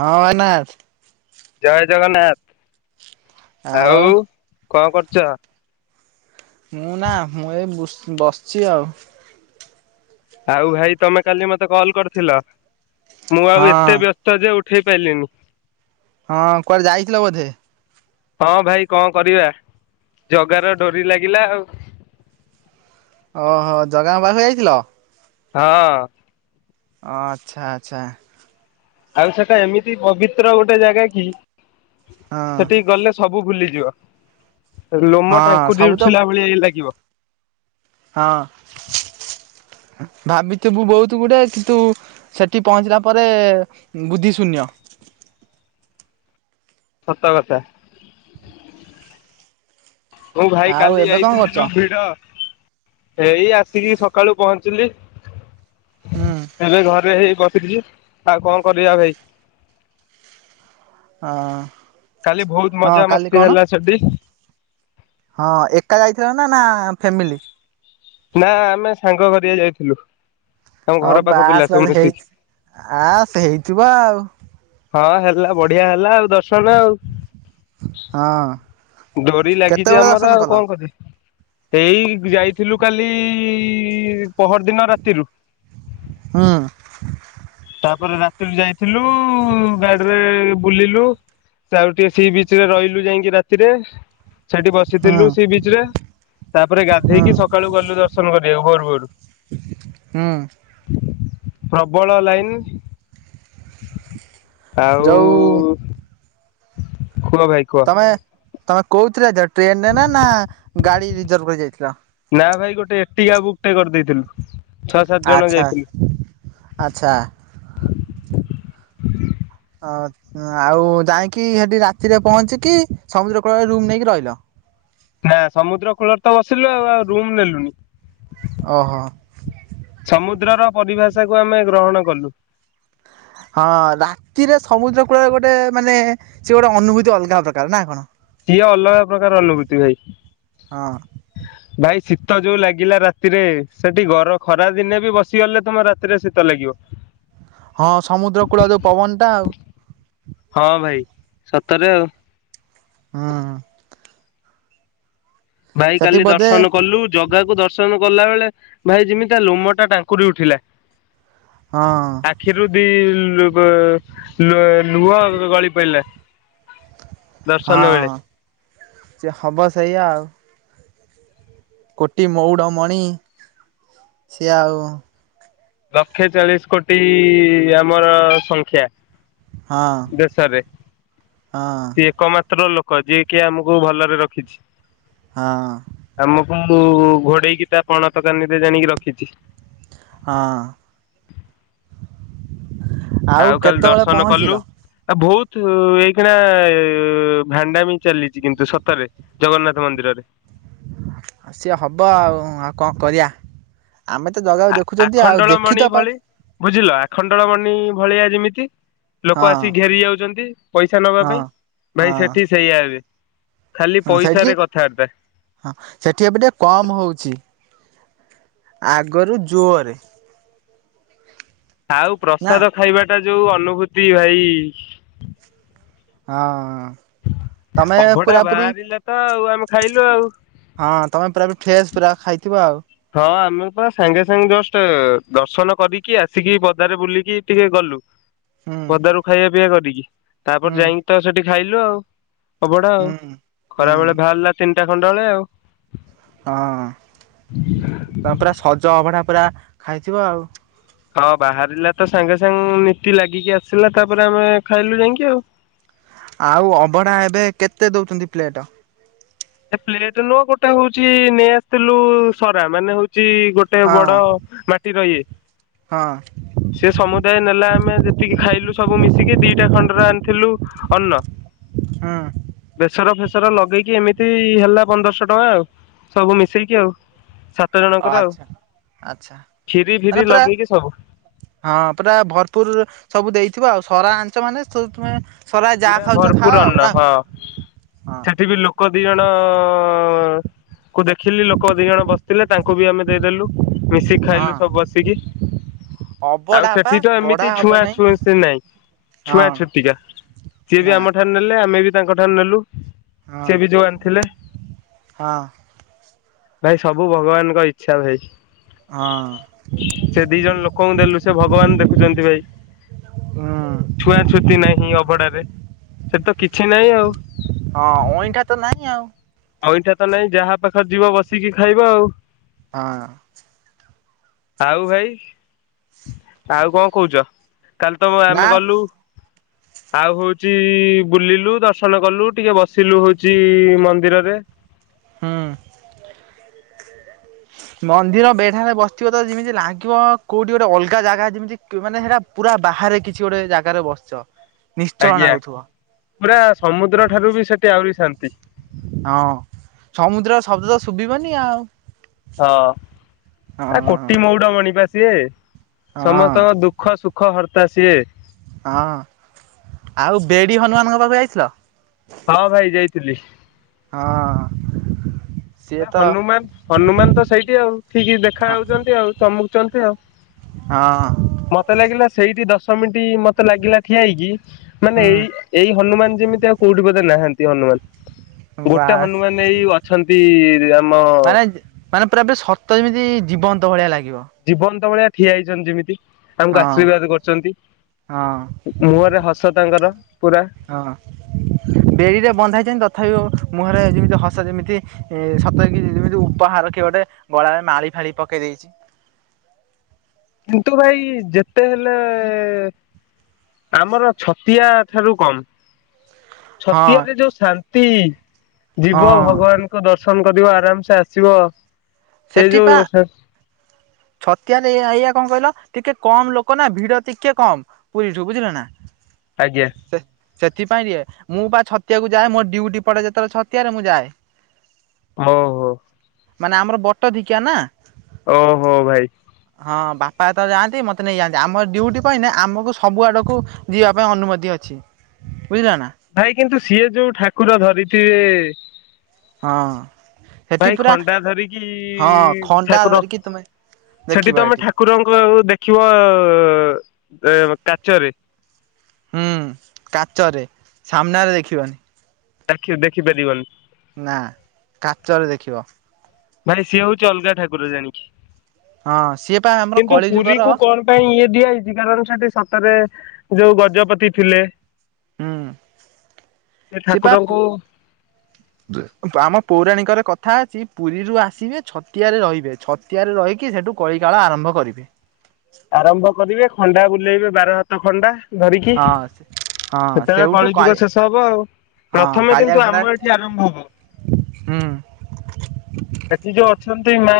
ହଁ ଏନାଥ୍। ଜୟ ଜଗନ୍ନାଥ ଆଉ କଣ କରୁଚ? ମୁଁ ନା ମୁଁ ଏ ବୁସ୍ ବସଛି ଆଉ। ଆଉ ଭାଇ ତମେ କାଲି ମତେ କଲ୍ କରିଥିଲ ମୁଁ ଆଉ ହଁ। ଏତେ ବ୍ୟସ୍ତ। ଯେ ଉଠେଇ ପାଇଲିନି। ହଁ କୁଆଡେ ଯାଇଥିଲ ବୋଧେ? ହଁ ଭାଇ କଣ କରିବା ଜଗାର ଡୋରି ଲାଗିଲା ଆଉ। ଓହୋ ଜଗାଙ୍କ ପାଖକୁ ଯାଇଥିଲ। ହଁ ଆଚ୍ଛା ଆଚ୍ଛା ଆଉ ସେଟା ଏମିତି ପବିତ୍ର ଗୋଟେ ଜାଗା କି ହଁ ସେଠିକି ଗଲେ ସବୁ ଭୁଲିଯିବ ଲୋମ ହଁ ଟାଙ୍କୁରି ସବୁ ତ ଉଠିଲା ଭଳିଆ ଏଇ ଲାଗିବ। ହଁ ଭାବିଥିବୁ ବହୁତ ଗୁଡାଏ କିନ୍ତୁ ସେଠି ପହଞ୍ଚିଲା ପରେ ବୁଦ୍ଧି ଶୂନ୍ୟ। ସତ କଥା। ହଉ ଭାଇ ଆଉ କାଲି ଏବେ କଣ ଯାଇଥିଲି କରୁଛ? ଯୋଉ ଭିଡ଼। ଏଇ ଆସିକି ସକାଳୁ ପହଞ୍ଚିଲି। ହଁ ଏବେ ଘରେ ହେଇ ବସିଛି ଆଉ କଣ କରିବା ଭାଇ। ହଁ କାଲି ବହୁତ ହଁ କାଲି ମଜାମସ୍ତି କଣ ହେଲା ସେଠି। ହଁ ଏକା ଯାଇଥିଲ ନା ନା ଫ୍ୟାମିଲି। ନା ଆମେ ସାଙ୍ଗ କରିଆ ଯାଇଥିଲୁ। ଆମ ଘର ହଉ ପାଖ ପିଲା ବାସ୍ ସବୁ ବାସ୍ ହେଇ ମିଶିକି। ଆସ ହେଇଥିବ ଆଉ। ହଁ ହେଲା ବଢିଆ ହେଲା ଆଉ ଦର୍ଶନ ଆଉ। ହଁ ଡୋରି ଲାଗିଛି କେତେବେଳେ ଆମର ଦର୍ଶନ ଆଉ କଲ? କଣ କରିବା। ଏଇ ଯାଇଥିଲୁ କାଲି ପହର ଦିନ ରାତିରୁ। ହଁ ତାପରେ ରାତିରୁ ଯାଇଥିଲୁ ଗାଡିରେ ବୁଲିଲୁ। ସେ ଆଉ ଟିକେ ସି ବିଚ ରେ ରହିଲୁ ଯାଇକି ରାତିରେ ସେଠି ହୁଁ ବସିଥିଲୁ ସେି ବିଚ ରେ। ତାପରେ ହୁଁ। ଗାଧେଇକି ସକାଳୁ ଗଲୁ ଦର୍ଶନ କରିବା ଭୋର ଭୋରୁ। ହଁ ପ୍ରବଳ ଲାଇନ୍। ଯୋଉ ଆଉ କୁହ ଭାଇ କୁହ। ତମେ କହୁଥିଲ ଯ ଟ୍ରେନ ରେ ନା ନା ଗାଡି ରିଜର୍ଭ କରି ଯାଇଥିଲ। ନା ଭାଇ ଗୋଟେ ଏଟି ଗା ବୁକ୍ ଟେ କରିଦେଇଥିଲୁ ଛଅ ସାତ ଜଣ ଆଛା ଯାଇଥିଲୁ। ଆଛା [inaudible] ହ ଆଉ ଯାଇକି ସେଠି ରାତିରେ ପହଞ୍ଚିକି ସମୁଦ୍ର କୂଳରେ ରୁମ୍ ନେଇକି ରହିଲ। ନା ସମୁଦ୍ର କୂଳରେ ତ ବସିଲୁ ଆଉ ଆଉ ରୁମ ନେଲୁନି। ଓହୋ ସମୁଦ୍ର ର ପରିଭାଷା କୁ ଆମେ ଗ୍ରହଣ କଲୁ। ହଁ ରାତିରେ ସମୁଦ୍ର କୂଳରେ ଗୋଟେ ମାନେ ସେ ଗୋଟେ ଅନୁଭୂତି ଅଲଗା ପ୍ରକାର ନା କଣ? ସିଏ ଅଲଗା ପ୍ରକାର ଅଲଭୁତି ଭାଇ। ହଁ ଭାଇ ଶୀତ ଯୋଉ ଲାଗିଲା ରାତିରେ ସେଠି ଗର ଖରା ଦିନେ ବି ବସିଗଲେ ତମ ରାତିରେ ଶୀତ ଲାଗିବ। [unintelligible] ହଁ ସମୁଦ୍ର କୂଳ ଯୋଉ ପବନ ଟା ଆଉ ହଁ ଭାଇ ସତରେ ଆଉ। ହଁହଁ। ଭାଇ ସେଠି କାଲି ବୋଧେ ଦର୍ଶନ କଲୁ ଜଗାକୁ ଦ ର୍ଶନ କଲା ବେଳେ ଭାଇ ଯେମିତିଆ ଲୋମ ଟା ଟାଙ୍କୁରି ଉଠିଲା। ହଁ। ଆଖିରୁ ଦି ଲୁବ ଲୁଅ ଲୁହ ଗଳି ପଡିଲା। ହଁ ସେ ହବ ସେଇଆ ଆଉ। କୋଟି ମଉଡ ମଣି ସିଏ ଆଉ ଲକ୍ଷେ ଚାଳିସି କୋଟି ଆମର ସଂଖ୍ୟା ହଁ ଦେଶରେ ହଁ ସିଏ ଏକମାତ୍ର ଲୋକ ଯିଏ କିି ଆମକୁ ଭଲରେ ରଖିଛି। ହଁ। ଆମକୁ ଘୋଡେଇକି ତା ପଣତ କାନିରେ ଜାଣିକି ରଖିଛି। ହଁ। ଆଉ କାଲି କେତେବେଳେ ଦର୍ଶନ କଲୁ ପହଞ୍ଚିଲ? ଆଉ ବହୁତ ତୁ ଏଇ କିଣା ଭାଣ୍ଡାବି ଚାଲିଛି କିନ୍ତୁ ସତରେ ଜଗନ୍ନାଥ ମନ୍ଦିରରେ। ଆଉ ସିଏ ହବ ଆଉ ଆଉ କଣ କରିଆ। ଆମେ ତ ଆ ଜଗାକୁ ଦେଖୁଛନ୍ତି ଆଉ ଆଖଣ୍ଡଳ ଦେଖି ମଣି ତ ପାଇଁ ଭଳି ବୁଝିଲ ଆଖଣ୍ଡଳ ମଣିି ଭଳିଆ ଯେମିତି ଲୋକ ହଁ ଆସିିକି ଘେରି ଯାଉଛନ୍ତି ପଇସା ନେବା ହଁ ପାଇଁ ଭାଇ ହଁ ସେଠି ସେଇଆ ଏବେ ଖାଲି ହଁ ସେଇଠି ପଇସାରେ କଥାବାର୍ତ୍ତା। ହଁ, ସେଠି ଏବେ ଟିକେ କମ ହଉଛି। ଆଗରୁ ଜୋରରେ ଆଉ ନା ପ୍ରସାଦ ଖାଇବା ଟା ଯୋଉ ଅନୁଭୂତି ଭାଇ ହଁ। ତମେ ଅଭଡା ପୁରାପୁରି ବାହାରିଲା ତ ଆଉ ଆମେ ଖାଇଲୁ ଆଉ। ହଁ, ତମେ ପୁରା ପୁରି ଫ୍ରେଶ ପୁରା ଖାଇଥିବ ଆଉ। ହଁ ଆମେ ତ ସାଙ୍ଗେ ସାଙ୍ଗେ ଜଷ୍ଟ ଦର୍ଶନ କରିକି ଆସିକି ପଦାରେ ବୁଲିକି ଟିକେ ଗଲୁ ହୁଁ ପଦାରୁ ଖାଇବା ପିଇବା କରିକି ତାପରେ ହୁଁ ଯାଇକି ତ ସେଠି ଖାଇଲୁ ଆଉ। ଅଭଡ଼ା ହୁଁ ଆଉ, ହୁଁ ଖରାବେଳେ ବାହାରିଲା ତିନିଟା ଖଣ୍ଡେ ବେଳେ ଆଉ। ହଁ ତମେ ପୁରା ସଜ ଅଭଢା ପୁରା ଖାଇଥିବ ଆଉ। ହଁ ବାହାରିଲା ତ ସାଙ୍ଗେ ସାଙ୍ଗେ ନୀତି ଲାଗିକି ଆସିଲା ତାପରେ ଆମେ ଖାଇଲୁ ଯାଇକି ଆଉ। ଆଉ ଅଭଢ଼ା ଏବେ କେତେ ଦଉଛନ୍ତି ପ୍ଲେଟ୍? ଏ ପ୍ଲେଟ ନୁହ ଗୋଟେ ହଉଛି ନେଇ ଆସିଥିଲୁ ସରା ମାନେ ହଉଛି ଗୋ ଟେ ହଁ ବଡ ମାଟି ର ଇଏ ହଁ ସେ ସମୁଦାୟ ନେଲା ଆମେ ଯେତିକି ଖାଇଲୁ ସବୁ ମିଶିକି ଦିଟା ଖଣ୍ଡରେ ଆଣିଥିଲୁ ଅନ୍ନ। ହଁ। ବେସର ଫେସର ଲଗେଇକି ଏମି ହେଲା ପନ୍ଦରଶହ ଟଙ୍କା ଆଉ ସବୁ ମିଶେଇିକି ଆଉ ସାତ ଜଣଙ୍କର ଆଉ ଆଚ୍ଛା। ଆଚ୍ଛା ଖିରି ମାନେ ଫିରି ପୁରା ଲଗେଇକି ସବୁ। ହଁ, ପୁରା ଭରପୁର ସବୁ ଦେଇଥିବ ଆଉ। ସରା ଆଣିଚ ମାନେ। [unintelligible] ପୁରା ଖାଉଛ ଖାଅ ଭରପୁର ଆଉ ଅନ୍ନ ନା ହଁ। କଣ? ହଁ ସେଠି ବି ଲୋ ଲୋକ ଦି ଜଣ ଙ୍କୁ ଦେଖିଲି, ଲୋକ ଦି ଜଣ ବସିଥିଲେ ତାଙ୍କୁ ବି ଆମେ ଦେଇଦେଲୁ। ମିଶିକି ହଁ ଖାଇଲୁ ସବୁ ବସିକି। ଆଉ ଅବଢା ପା ସେଠି ତ ବଢା ଏମିତି ହବ ଛୁଆଁ ନାହିଁ ଛୁଇଁ ସେ ନାଇଁ। ଛୁଆଁ ହଁ ଛୁତିକା। ସିଏ ବି ନା ଆମ ଠାରୁ ନେଲେ, ଆମେ ବି ତାଙ୍କ ଠାରୁ ନେଲୁ। ହଁ ସିଏ ବି ଯୋଉ ଆଣିଥିଲେ। ହଁ ଭାଇ ସବୁ ଭଗବାନଙ୍କ ଇଚ୍ଛା ଭାଇ। ହଁ। ସେ ଦି ଜଣ ଲୋକଙ୍କୁ ଦେଲୁ ସେ ଭଗବାନ ଦେଖୁଛନ୍ତି ଭାଇ। ହୁଁ ଛୁଆଁ ଛୁତି ନାହିଁ ଅଭଡାରେ। ସେଠି ତ କିଛି ନାହିଁ ଆଉ। ହଁ। ଅଇଁଠା ତ ନାଇଁ ଆଉ। ଅଇଁଠା ତ ନାହିଁ, ଯାହା ପାଖରେ ଯିବ ବସିକି ଖାଇବ ଆଉ। ହଁ। ଆଉ ଭାଇ, ଆଉ କଣ କହୁଚ? କାଲି ତ ନା ଆମେ ଗଲୁ ଆଉ ହଉଚି ବୁଲିଲୁ ଦର୍ଶନ କଲୁ, ଟିକେ ବସିଲୁ ହଉଚି ମନ୍ଦିରରେ। ହୁଁ। [unintelligible] ମନ୍ଦିର ବେଢାରେ ବସିଥିବ ତ ଯେମିତି ଲାଗିବ କୋଉଠି ଗୋଟେ ଅଲଗା ଜାଗା ଯେମିତି ମାନେ ହେରା ପୁରା ବାହାରେ କିଛି ଗୋଟେ ଜାଗାରେ ବସିଚ। ଆଜ୍ଞା। ପୁରା ସମୁଦ୍ର ଠାରୁ ବି ସେଠି ଆହୁରି ଶାନ୍ତି। ହଁ। ସମୁଦ୍ର ଶବ୍ଦ ତ ଶୁଭିବନି ଆଉ। ହଁ। ଆ ହଁ। କୋଟି ମଉଡମଣି ବା ସିଏ। ହଁ ସମସ୍ତଙ୍କ ଦୁଃ ଖ ସୁଖ ହର୍ତା ସିଏ। ହଁ। ଆଉ ବେଡି ହନୁମାନଙ୍କ ପାଖକୁ ଯାଇଥିଲ? ହଁ ଭାଇ ଯାଇଥିଲି। ହଁ। ସିଏ ନା ତ ହନୁମାନ ହନୁମାନ ତ ସେଇଠି ଆଉ ଠିକ୍ ହଁ ଦେଖାଯାଉଛନ୍ତି ଆଉ ଚମକୁଛନ୍ତି ଆଉ। ହଁ। ମତେ ଲାଗିଲା ସେଇଠି ଦଶ ମିନିଟ୍ ମତେ ଲାଗିଲା ଠିଆ ହେଇକି ମାନେ ହୁଁ ଏଇ ଏଇ ହନୁମାନ ଯେମିତି ଆଉ କୋଉଠି ବୋଧେ ନାହାନ୍ତି ହନୁମାନ। ଗୋଟେ ବାସ୍ ହନୁମାନ ଏଇ ଅଛନ୍ତି ଆମ ମାନେ ମାନେ ପୁରା ପୁରି ସତ ଯେମିତି ଜୀବନ୍ତ ଭଳିଆ ଲାଗିବ। ଜୀବନ୍ତ ତ ଭଳିଆ ଠିଆ ହେଇଛନ୍ତି ଯେମିତି। ଆମକୁ ହଁ ଆଶୀର୍ବାଦ କରୁଛନ୍ତି। ହଁ ମୁହଁରେ ହସ ତାଙ୍କର ପୁରା। ହଁ। ବେଡିରେ ବନ୍ଧା ହେଇଛନ୍ତି ତଥାପି ମୁହଁରେ ଯେମିତି ହସ ଯେମିତି ଏ ସତରେ କି ଯେମିତି ଉପହାର କିଏ ଗୋଟେ ଗଳାରେ ମାଳି ଫାଳି ପକେଇ ଦେଇଚି। କିନ୍ତୁ ଭାଇ ଯେତେ ହେଲେ ଆମର ଛତିଆ ଠାରୁ କମ୍। ହଁ ଛତିଆରେ ଯୋଉ ଶାନ୍ତି, ଜୀବ ହଁ ଭଗବାନ ଦର୍ଶନ କରିବ ଆରାମସେ ଆସିବ। ସେ ସେଠି ପା [inaudible] ଛତିଆରେ ଏଆ -ଏଇଆ କଣ୍ କହିଲ ଟିକେ କମ୍ ଲୋକ ନା ଭିଡ ଟିକେ କମ୍। [unintelligible] ଆଜ୍ଞା। ସେ- ସେଥିପାଇଁ ଇଏ ମୁଁ ପା ଛତିଆକୁ ଯାଏ ମୋ ଡ୍ୟୁଟି ପଡେ ଯେତେବେଳେ ଛତିଆରେ ମୁଁ ଯାଏ। ଓହୋ। ମାନେ ଆମର ବଟଦିକ୍ଷା ନା। ଓହୋ ଭାଇ। ହଁ ବାପା ଯେତେବଳେ ଯାଆନ୍ତି ମତେ ନେଇଯାଆନ୍ତି ଆମର ଡ୍ୟୁଟି ପଇଲେ ଆମକୁ ସବୁ ଆଡକୁ ଯିବା ପାଇଁ ଅନୁମତି ଅଛି ବୁଝିଲ ନା। ଭାଇ କିନ୍ତୁ ସିଏ ଯଉ ଠାକୁର ଧରିଚି ହଁ। ସେଠି ଭାଇ ପୁରା ଖଣ୍ଡା ଧରିକି ହଁ ଖଣ୍ଡା ଠାକୁର ଧରିକି ତୁମେ ସେଠି ଦେଖିବ ତମେ ଏଠି ଠା ଠାକୁରଙ୍କୁ ଆଉ ଦେଖିବ ଆଉ ଏ-କାଚରେ ହୁଁ କାଚରେ ସାମ୍ନାରେ ଦେଖିବାନି। ଆଖିରେ ଦେଖିପାରିବନି। ନା କାଚରେ ଦେଖିବ। ଭାଇ ସିଏ ହଉଚି ଅଲଗା ଠାକୁର ଜାଣିକି। ହଁ ସିଏ ପା ଆମର କିନ୍ତୁ କଳି ପୁରୀ ଯୁଗର [unintelligible] ଇଏ ଦିଆ ହେଇଚି କାରଣ ସେଠି ସତରେ ଯଉ ଗଜପତି ଥିଲେ ହୁଁ- ସେ ସିଏ ପା ପୁ ଠାକୁରଙ୍କୁ ଆମ ପୌରାଣିକରେ କଥା ଅଛି ପୁରୀରୁ ଆସିବେ ଛତିଆରେ ରହିବେ ଛତ୍ ଛତିଆ ରେ ରହିକି ସେଠୁ କଳି କାଳ ଆରମ୍ଭ କରିବେ। ଆରମ୍ଭ କରିବେ ଖଣ୍ଡା ବୁଲେଇବେ ବାର ହାତ ଖଣ୍ଡା। ଧରିକି ହଁ ହଁ ସେତେବେଳେ ସେଉଠୁ କାଳି କଳିଯୁଗ ଶେଷ ହବ ଆଉ। ହଁ ପ୍ରଥମେ କାଳିଆ କିନ୍ତୁ ଘୋଡା ଆମ ଏଠି ଆରମ୍ଭ ହବ। ହୁଁ। ଏଠି ଯଉ ଅଛନ୍ତି ମା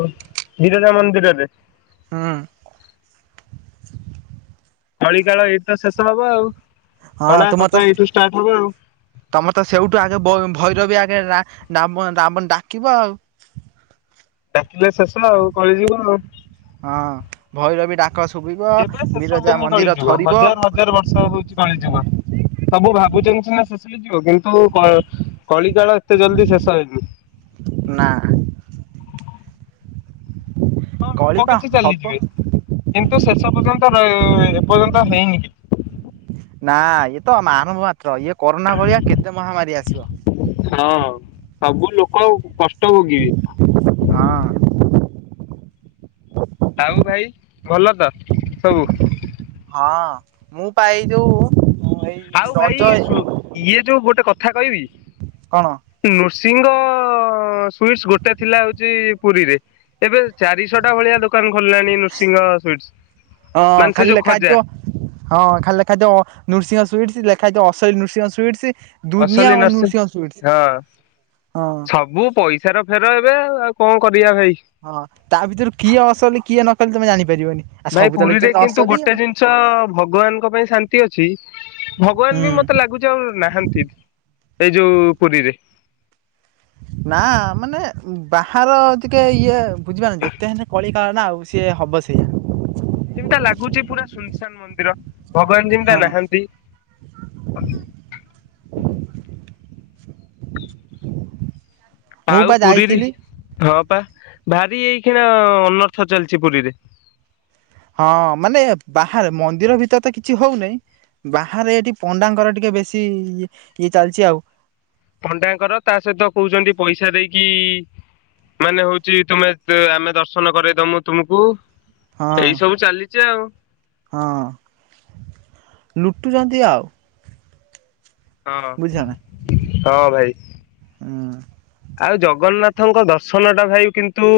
ବିରଜା ମନ୍ଦିରରେ ହଁ। କଳିକାଳ ଏଇଠି ତ ଶେଷ ହବ ଆଉ। ହଁ ହଣା ତୁମର କଠା ତ ଏଇଠୁ ଷ୍ଟାର୍ଟ ହବ ଆଉ ତମେ ତ ସେଉଠୁ ଆଗେ ବ- ଭୈରବି ଆଗେ ରା-ରାମ-ରାମ ଡାକିବ ଆଉ। [inaudible] ହେଲେ ଶେଷ ଆଉ କଳିଯୁଗ ଆଉ। ହଁ ଭୈରବି ଡାକ ଶୁଭିବ କେବେ ବିରଜା ମନ୍ଦିର ଥରିବ ହ-ହଉଚି କଳିଯୁଗ। ସବୁ ଭାବୁଚନ୍ତି ସିନା ଶେଷ ହେଇଯିବ କିନ୍ତୁ କ-କଳି କାଳ ଏତେ ଜଲ୍ଦି ଶେଷ ହେଇନି। ନା। ହଁ ଲୋକ କଳିପା କିଛି ହବ ଚାଲିଯିବେ କିନ୍ତୁ ଶେଷ ପର୍ଯ୍ୟନ୍ତ ର- ଏପର୍ଯ୍ୟନ୍ତ ହେଇନି କି ନା ଇଏ ତ ଆ- ଆରମ୍ଭ ମାତ୍ର ଇଏ କରୋନା ଭଳିଆ କେତେ ମହାମାରୀ ଆସିବ। ହଁ ସବୁ ଲୋକ ଉ-କଷ୍ଟ ଭୋଗିବେ। ହଁ। ଆଉ ଭାଇ ଭଲ ତ ସବୁ? ହଁ ମୁଁ ପା ଏଇ ଯଉ ମୁଁ ଏଇ ଆଉ ଭାଇ ରଜ ସୁ- ଇଏ ଯଉ ଗୋଟେ କଥା କହିବି? କଣ ନୃସିଂହ ସୁଇଟ୍ସ୍ ଗୋଟେ ଥିଲା ହେଉଛି ପୁରୀରେ, ଏବେ ଚାରିଶହଟା ଭଳିଆ ଦୋକ ଦୋକାନ ଖୋଲିଲାଣି ନୃସିଂହ ସୁଇଟ୍, ହଁ ସ ମାନେ ସେ ଖାଲି ଯୋଉ ଲେଖା ଖଜା। ହେଇଥିବ ହଁ, ଖାଲି ଲେଖା ହେଇଥିବ, ଅ ନୃସିଂହ ସୁଇଟ୍ସ, ଲେଖା ହେଇଥିବ ଅସଲି ନୃସିଂହ ସୁଇଟ୍ସ ଦୁନିଆ ଅସଲି ନର୍ସି ନୃସିଂହ ସୁଇଟ୍ସ ହଁ, ହଁ ସବୁ ପଇ ସାର ଫେର ଏବେ ଆଉ। ଆଉ କଣ କରିବା ଭାଇ? ହଁ, ତା ଭିତରୁ କିଏ ଅସଲି, କିଏ ନକଲି, ତମେ ଜାଣିପାରିବନି। ଆଉ ଭାଇ ସବୁ ତ ପୁରୀରେ ଲେଖିଛନ୍ତି କିନ୍ତୁ ଅସଲି ଗୋଟେ ଆଉ ଜିନିଷ ଭଗବାନଙ୍କ ପାଇଁ ଶାନ୍ତି ଅଛି ହୁଁ ଭଗବାନ ବି ମତେ ଲାଗୁଛି ଆଉ ନାହାଁନ୍ତି, ଏଇ ଯୋଉ ପୁରୀରେ। ନା ମାନେ ବାହାର ଟିକେ ଇଏ ବୁଝିପାରୁନ, ଯେତେ ହେଲେ କଳି କାଳ ନା ଆଉ। ସିଏ ହବ ସେଇଆ। ଯେମତା ଲାଗୁଛି, ପୁରା ସୁନସାନ ମନ୍ଦିର। ଭଗବାନ ଯେମିତା ହଁ, ହଁ। ନାହାନ୍ତି। [inaudible] ଆଉ ପୁରୀରେ, ହଁ ପା ଭାରି ଏଇଖିଣା ଅନର୍ଥ ଚାଲିଛି ପୁରୀରେ। ହଁ ମାନେ ବାହାରେ, ମନ୍ଦିର ଭିତରେ ତ କିଛି ହଉନେଇ ବାହାରେ ଏଠି ପଣ୍ଡାଙ୍କର ଟିକେ ବେଶୀ ଇଏ ଚାଲିଛି ଆଉ। ପଣ୍ଡାଙ୍କର, ତା ସହିତ କହୁଛନ୍ତି ପଇସା ଦେଇକି ମାନେ ହଉଛି, ତୁମେ ଆମେ ଦର୍ଶନ କରେଇଦମୁ ତୁମକୁ। ହଁ ଏଇ ସବୁ ଚାଲିଛି ଆଉ। ହଁ, ଲୁଟୁଛନ୍ତି ଆଉ। ହଁ। ବୁଝିଲ ନା ତ ଭାଇ। ହୁଁ ଆଉ ଜଗନ୍ନାଥଙ୍କ ଦର୍ଶନଟା ଭାଇ କିନ୍ତୁ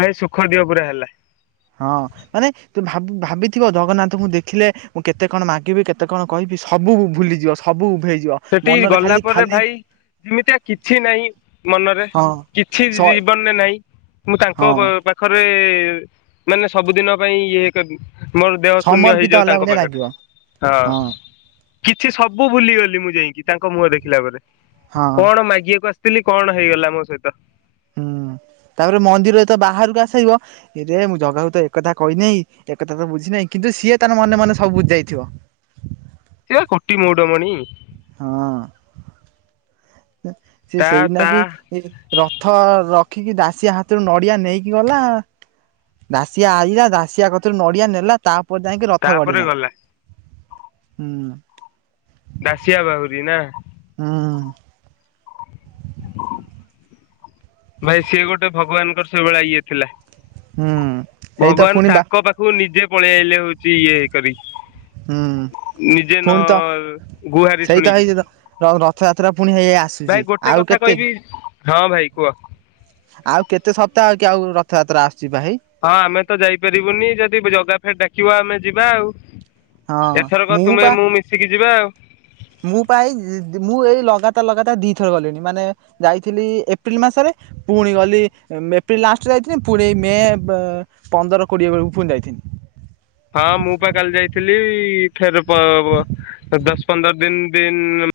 ଭାଇ ସୁଖ ଦିଅ ପୁରା ହେଲା। ହଁ। ମାନେ ତୁ ଭାବ-ଭାବିଥିବ, ଜଗନ୍ନାଥଙ୍କୁ ଦେଖିଲେ ମୁଁ କେତେ କଣ ମାଗିବି, କେତେ କଣ କହିବି, ସବୁ ଭୁ-ଭୁଲିଯିବ, ସବୁ ଉଭେଇ ସେଠିକି ଗଲା ପରେ ଭାଇ ଯେମିତିଆ କିଛି ନାହିଁ ମନରେ, ହଁ କିଛି ସ ଜୀ-ଜୀବନରେ ନାହିଁ। ମୁଁ ତାଙ୍କ ହଁ ପା-ପାଖରେ ମାନେ ସବୁଦିନ ପାଇଁ ଇଏ କରି ମୋର ଦେହ ଶୂନ୍ୟ ସମର୍ପିତ ହେଇଯାଉ ହେଲା ତାଙ୍କ ଭଳିଆ ପାଖରେ। ଲାଗିବ ହଁ। କିଛି ସବୁ ଭୁଲିଗଲି ମୁଁ ଯାଇଁକି ତାଙ୍କ ମୁହଁ ଦେଖିଲା ପରେ। ହଁ। କଣ ମାଗିିବାକୁ ଆସି ସିଥିଲି, କଣ ହେଇଗଲା ମୋ ସହିତ? ହୁଁ ତାପରେ ମନ୍ଦିର ଯେତ ବାହାରକୁ ଆସେଇବ ଇରେ ମୁଁ ଜଗାକୁ ତ ଏକ କଥା କହିନାହିଁ, ଏକଥା ତ ବୁଝି ନାହିଁ, କିନ୍ତୁ ସିଏ ତାର ମନେ ମନେ ସବୁ ବୁଝି ଯାଇଥିବ। ସିଏ ବା କୋଟି ମଉଡମଣି। ହଁ। ସିଏ-ସିଏ ତା ତା ସେଇନାଗି ସିଏ ରଥ ରଖିକି ଦାସିଆ ହାତରୁ ନଡିଆ ନେଇକି ଗଲା ଦାସିଆ ଆଇଲା, ଦାସିଆ କତୁରୁ ନଡିଆ ନେଲା, ତା ପରେ ଯାଇଁକି ରଥ ତାପରେ ଗଡ଼ିଲା, ଗଲା ହୁଁ। ଦାସିଆ ବାଉରି ନା? ହୁଁ। ଭାଇ ସିଏ ଗୋଟେ ଭଗବାନଙ୍କର ସେଇଭଳିଆ ଇଏ ଥିଲା। ହୁଁ। ସେଇ ତ ଭଗବାନ ପୁଣି ବା ତାଙ୍କ ପାଖକୁ ନିଜେ ପଳେଇ ଆଇଲେ ହଉଛି ଛି ଇଏ କରିକି। ହୁଁ ନିଜେ ନ ପୁଣି ତ ଗୁହାରି ଶୁଣିକି। ର ରଥଯାତ୍ରା ପୁଣି ହେଇ ହେଇ ଆସ ଭାଇ ଗୋଟେ କଥା କହିବି ହଁ ଭାଇ କୁହ। ଆଉ କେତେ ସପ୍ତାହ କି ଆଉ ରଥଯାତ୍ରା ଆସୁଛି ଭାଇ? ହଁ ଆମେ ତ ଯାଇପାରିବୁନି ଯଦି ଜଗା ଫେ ଡାକିବା ଆମେ ଯିବା ଆଉ। ହଁ ଏଥରକ ତୁମେ ମୁଁ ମିଶିକି ଯିବା ଆଉ। ମୁଁ ପା ଏଇ ମୁଁ ଏଇ ଲଗାତାର ଲଗାତାର ଦିଥର ଗଲିଣି ମାନେ ଯାଇଥିଲି ଏପ୍ରିଲ ମାସରେ ପୁଣି ଗଲି ଏପ୍ରିଲ ଲାଷ୍ଟରେ ଯାଇଥିଲି ପୁଣି ମେ ପନ୍ଦର କୋଡିଏ ବେଳକୁ ଫୁଣି ଯାଇଥିନି। ହଁ ମୁଁ ପା କାଲି ଯାଇଥିଲି ଫେର୍ ବ ଦଶ ପନ୍ଦର ଦିନ୍ ଦିନ୍